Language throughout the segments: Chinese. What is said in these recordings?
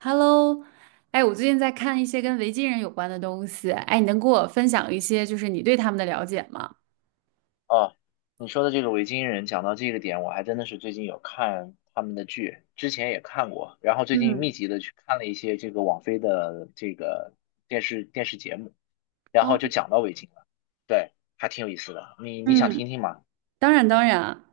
Hello，哎，我最近在看一些跟维京人有关的东西，哎，你能给我分享一些就是你对他们的了解吗？哦，你说的这个维京人，讲到这个点，我还真的是最近有看他们的剧，之前也看过，然后最近嗯。密集的去看了一些这个网飞的这个电视节目，然哦。后就讲到维京了。对，还挺有意思的。你想嗯，听听吗？当然当然。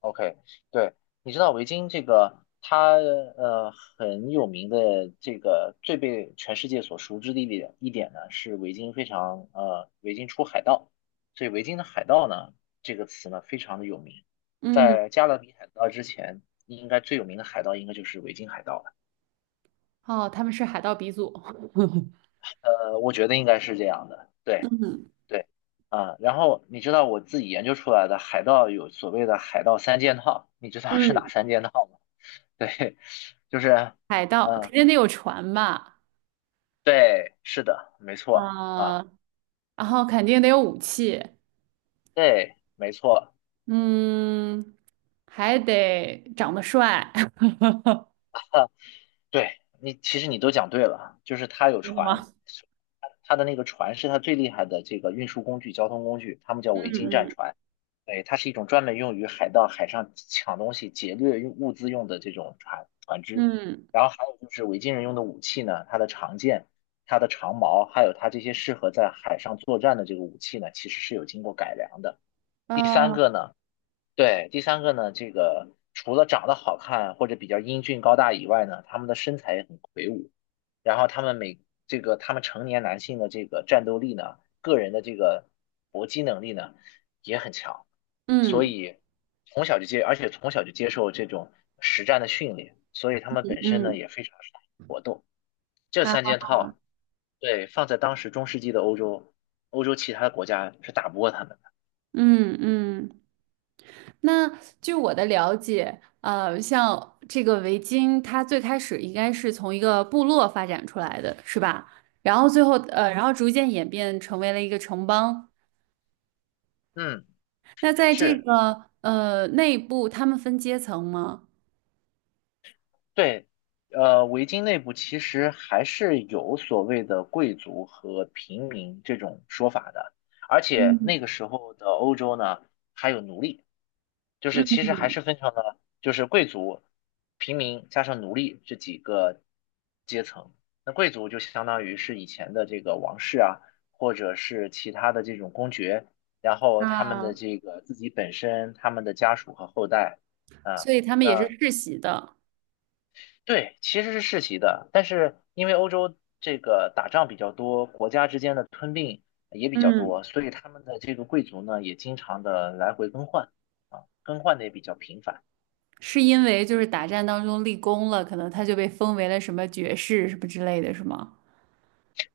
OK。对，你知道维京这个，它很有名的这个最被全世界所熟知的一点呢，是维京非常呃维京出海盗，所以维京的海盗呢，这个词呢非常的有名。嗯。在加勒比海盗之前，应该最有名的海盗应该就是维京海盗了。哦，他们是海盗鼻祖，我觉得应该是这样的。对嗯。对啊，然后你知道我自己研究出来的海盗有所谓的海盗三件套，你知道是哪嗯，三件套吗？对，就是，海盗肯嗯，定得有船吧。对，是的，没错啊、啊。然后肯定得有武器。对，没错。嗯，还得长得帅。对，你，其实你都讲对了，就是它有真的船。吗？它的那个船是它最厉害的这个运输工具、交通工具，他们叫维京战嗯船。对，它是一种专门用于海盗海上抢东西、劫掠用物资用的这种船只，嗯嗯然后还有就是维京人用的武器呢，它的长剑、它的长矛，还有它这些适合在海上作战的这个武器呢，其实是有经过改良的。第三嗯。个呢。对，第三个呢，这个除了长得好看或者比较英俊高大以外呢，他们的身材也很魁梧，然后他们每这个他们成年男性的这个战斗力呢，个人的这个搏击能力呢也很强。所嗯以从小就接，而且从小就接受这种实战的训练，所以他们嗯本身呢嗯。也非常善于搏斗。这三啊。件套，对，放在当时中世纪的欧洲，欧洲其他的国家是打不过他们的。嗯嗯。那据我的了解，像这个围巾，它最开始应该是从一个部落发展出来的，是吧？然后最后，逐渐演变成为了一个城邦。嗯，那在这是。个内部，他们分阶层吗？对，维京内部其实还是有所谓的贵族和平民这种说法的，而且那嗯。个时候的欧洲呢，还有奴隶，就嗯。是其实还是分成了就是贵族、平民加上奴隶这几个阶层。那贵族就相当于是以前的这个王室啊，或者是其他的这种公爵，然后他们的啊，这个自己本身、他们的家属和后代，啊。所以他们也是那世袭的。对，其实是世袭的，但是因为欧洲这个打仗比较多，国家之间的吞并也比较多，嗯，所以他们的这个贵族呢也经常的来回更换啊，更换的也比较频繁。是因为就是打战当中立功了，可能他就被封为了什么爵士什么之类的，是吗？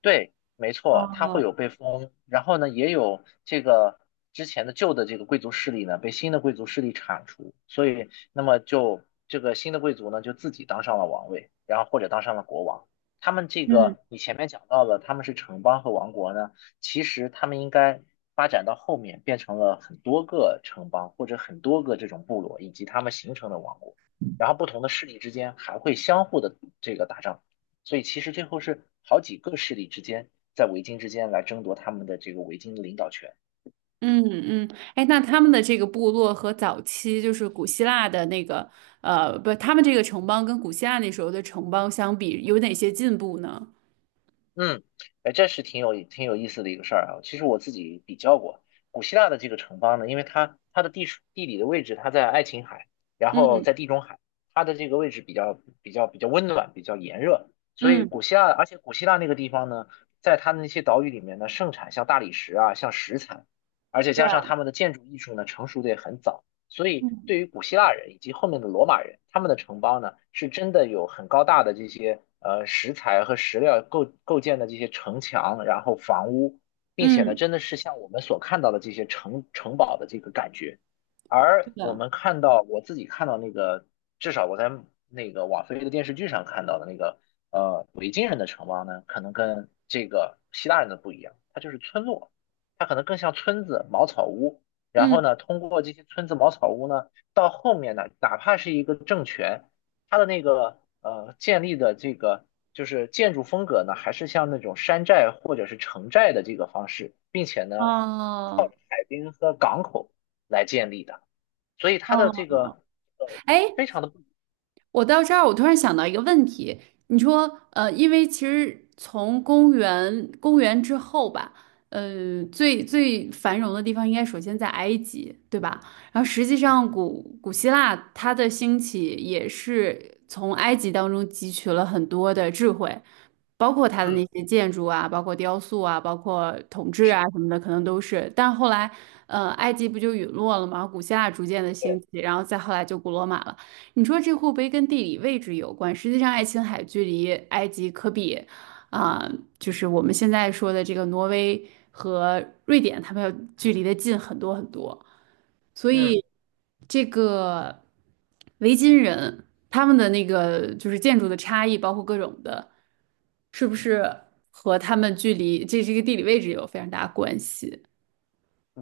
对，没错，它会哦。有被封，然后呢，也有这个之前的旧的这个贵族势力呢，被新的贵族势力铲除，所以那么就这个新的贵族呢，就自己当上了王位，然后或者当上了国王。他们这嗯。个你前面讲到了，他们是城邦和王国呢，其实他们应该发展到后面变成了很多个城邦或者很多个这种部落以及他们形成的王国，然后不同的势力之间还会相互的这个打仗。所以其实最后是好几个势力之间在维京之间来争夺他们的这个维京的领导权。嗯嗯。哎，那他们的这个部落和早期就是古希腊的那个，不，他们这个城邦跟古希腊那时候的城邦相比，有哪些进步呢？嗯。哎，这是挺有意思的一个事儿啊。其实我自己比较过古希腊的这个城邦呢，因为它的地处地理的位置，它在爱琴海，然后嗯在地中海，它的这个位置比较温暖，比较炎热。所以嗯。古希腊，而且古希腊那个地方呢，在它的那些岛屿里面呢，盛产像大理石啊，像石材，而且加上他对。们的建筑艺术呢，成熟的也很早。所以，对嗯于古希腊人以及后面的罗马人，他们的城邦呢，是真的有很高大的这些石材和石料构建的这些城墙，然后房屋，并且呢，嗯。真的是像我们所看到的这些城堡的这个感觉。是而的。我自己看到那个，至少我在那个网飞的电视剧上看到的那个维京人的城邦呢，可能跟这个希腊人的不一样，它就是村落，它可能更像村子、茅草屋。然后嗯。呢，通过这些村子茅草屋呢，到后面呢，哪怕是一个政权，它的那个建立的这个就是建筑风格呢，还是像那种山寨或者是城寨的这个方式，并且呢，哦海滨和港口来建立的，所以它的这哦。个呃哎，非常的不，我到这儿，我突然想到一个问题。你说，因为其实从公元之后吧，最最繁荣的地方应该首先在埃及，对吧？然后实际上古希腊它的兴起也是从埃及当中汲取了很多的智慧，包括它的那嗯，些建筑啊，包括雕塑啊，包括统治啊是什么的，可能都是。但后来，埃及不就陨落了吗？古希腊逐渐的兴对，起，然后再后来就古罗马了。你说这会不会跟地理位置有关，实际上爱琴海距离埃及可比，啊、就是我们现在说的这个挪威和瑞典，它们要距离的近很多很多。所嗯。以这个维京人他们的那个就是建筑的差异，包括各种的，是不是和他们距离这个地理位置有非常大的关系？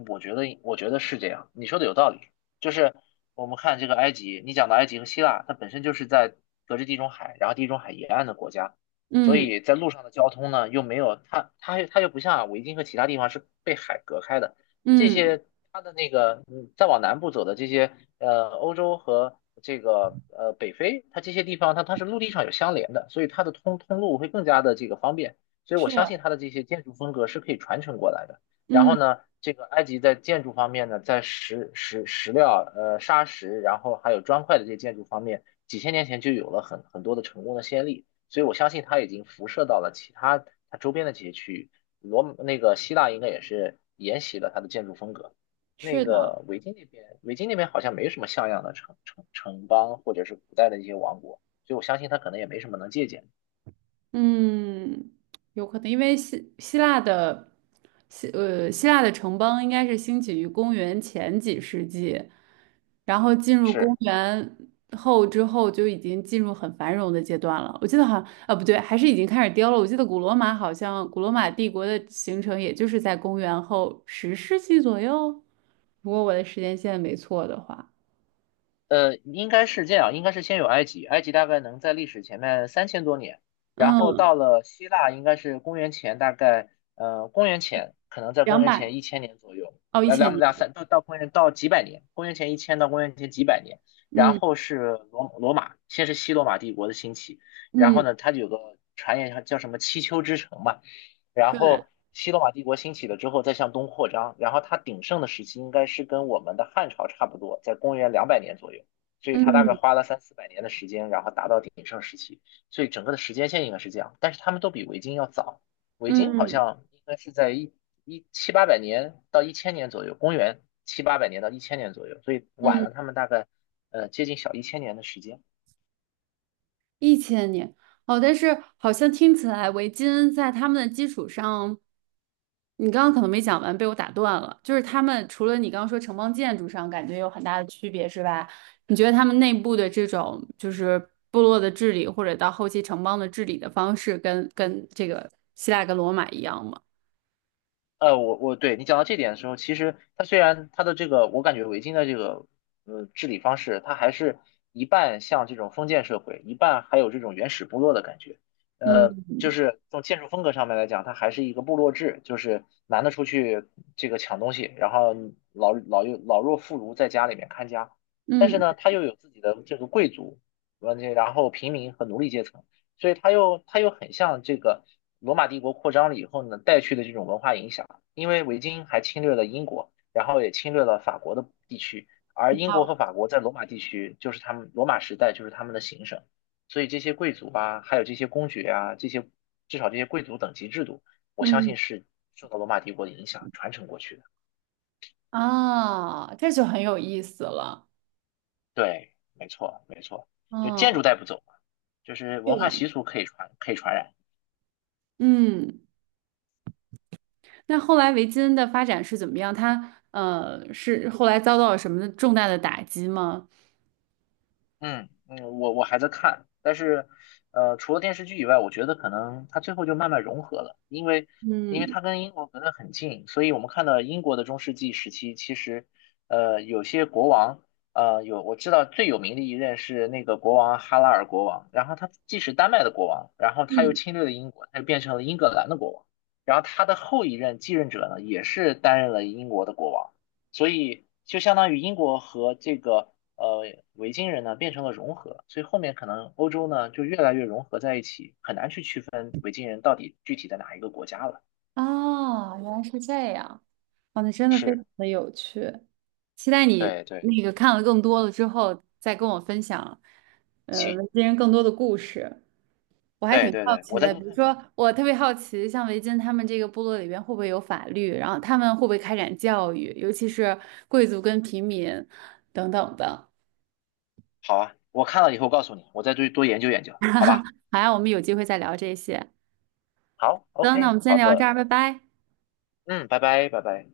我觉得是这样，你说的有道理。就是我们看这个埃及，你讲的埃及和希腊，它本身就是在隔着地中海，然后地中海沿岸的国家，所嗯以在路上的交通呢，又没有它，它又不像维京和其他地方是被海隔开的。这嗯。些它的那个，嗯，再往南部走的这些，欧洲和这个北非，它这些地方它是陆地上有相连的，所以它的通路会更加的这个方便。所以我是。相信它的这些建筑风格是可以传承过来的。然后嗯。呢，这个埃及在建筑方面呢，在石料、砂石，然后还有砖块的这些建筑方面，几千年前就有了很多的成功的先例，所以我相信它已经辐射到了其他它周边的这些区域。那个希腊应该也是沿袭了它的建筑风格。那是的。个维京那边，维京那边好像没什么像样的城邦或者是古代的一些王国，所以我相信它可能也没什么能借鉴的。嗯，有可能，因为希腊的城邦应该是兴起于公元前几世纪，然后进入公是。元后之后就已经进入很繁荣的阶段了。我记得好像啊不对，还是已经开始凋了。我记得古罗马好像古罗马帝国的形成也就是在公元后十世纪左右，如果我的时间线没错的话。应该是这样，应该是先有埃及，埃及大概能在历史前面三千多年，然后嗯，到了希腊，应该是公元前大概，公元前可能在公两元百前一千年左右，哦一千两年。两三到公元到几百年，公元前一千到公元前几百年，然嗯后是罗马，先是西罗马帝国的兴起，然后嗯。呢，它有个传言叫什么七丘之城嘛，然对。后西罗马帝国兴起了之后，再向东扩张，然后它鼎盛的时期应该是跟我们的汉朝差不多，在公元两百年左右，所以它大概嗯花了三四百年的时间，然后达到鼎盛时期，所以整个的时间线应该是这样，但是他们都比维京要早，维京好嗯嗯。像应该是在七八百年到一千年左右，公元七八百年到一千年左右，所以晚了他嗯们大概接近小一千年的时间。一千年。哦，但是好像听起来维京在他们的基础上，你刚刚可能没讲完，被我打断了。就是他们除了你刚刚说城邦建筑上感觉有很大的区别，是吧？你觉得他们内部的这种就是部落的治理，或者到后期城邦的治理的方式跟这个希腊跟罗马一样吗？我对你讲到这点的时候，其实它虽然它的这个，我感觉维京的这个治理方式，它还是一半像这种封建社会，一半还有这种原始部落的感觉。就嗯是从建筑风格上面来讲，它还是一个部落制，就是男的出去这个抢东西，然后老弱妇孺在家里面看家。但是嗯。呢，他又有自己的这个贵族，完全然后平民和奴隶阶层。所以它又很像这个罗马帝国扩张了以后呢带去的这种文化影响，因为维京还侵略了英国，然后也侵略了法国的地区，而英哦。国和法国在罗马地区就是他们罗马时代就是他们的行省，所以这些贵族啊，还有这些公爵啊，这些至少这些贵族等级制度，我相嗯。信是受到罗马帝国的影响传承过去的。啊，这就很有意思了。对，没错没错，就建筑哦。带不走嘛，就是这文化个，习俗可以传染。嗯。那后来维金的发展是怎么样？是后来遭到了什么重大的打击吗？嗯嗯，我还在看，但是，除了电视剧以外，我觉得可能它最后就慢慢融合了，因为嗯。它跟英国隔得很近，所以我们看到英国的中世纪时期，其实，有些国王，有我知道最有名的一任是那个国王哈拉尔国王，然后他既是丹麦的国王，然后他又嗯。侵略了英国，他就变成了英格兰的国王，然后他的后一任继任者呢，也是担任了英国的国王。所以就相当于英国和这个呃维京人呢变成了融合，所以后面可能欧洲呢就越来越融合在一起，很难去区分维京人到底具体的哪一个国家了。啊，原来是这样。哦，那真的非常是，的有趣，期待你对对，那个看了更多了之后再跟我分享，行，维京人更多的故事。我还对挺对好对，奇我再的，多比如看看。说我特别好奇，像维京他们这个部落里边会不会有法律，然后他们会不会开展教育，尤其是贵族跟平民等等的。好啊，我看了以后告诉你，我再多多研究研究，好吧？好呀，我们有机会再聊这些。行，好那我，OK，们先好聊这的，儿，拜拜。嗯，拜拜，拜拜。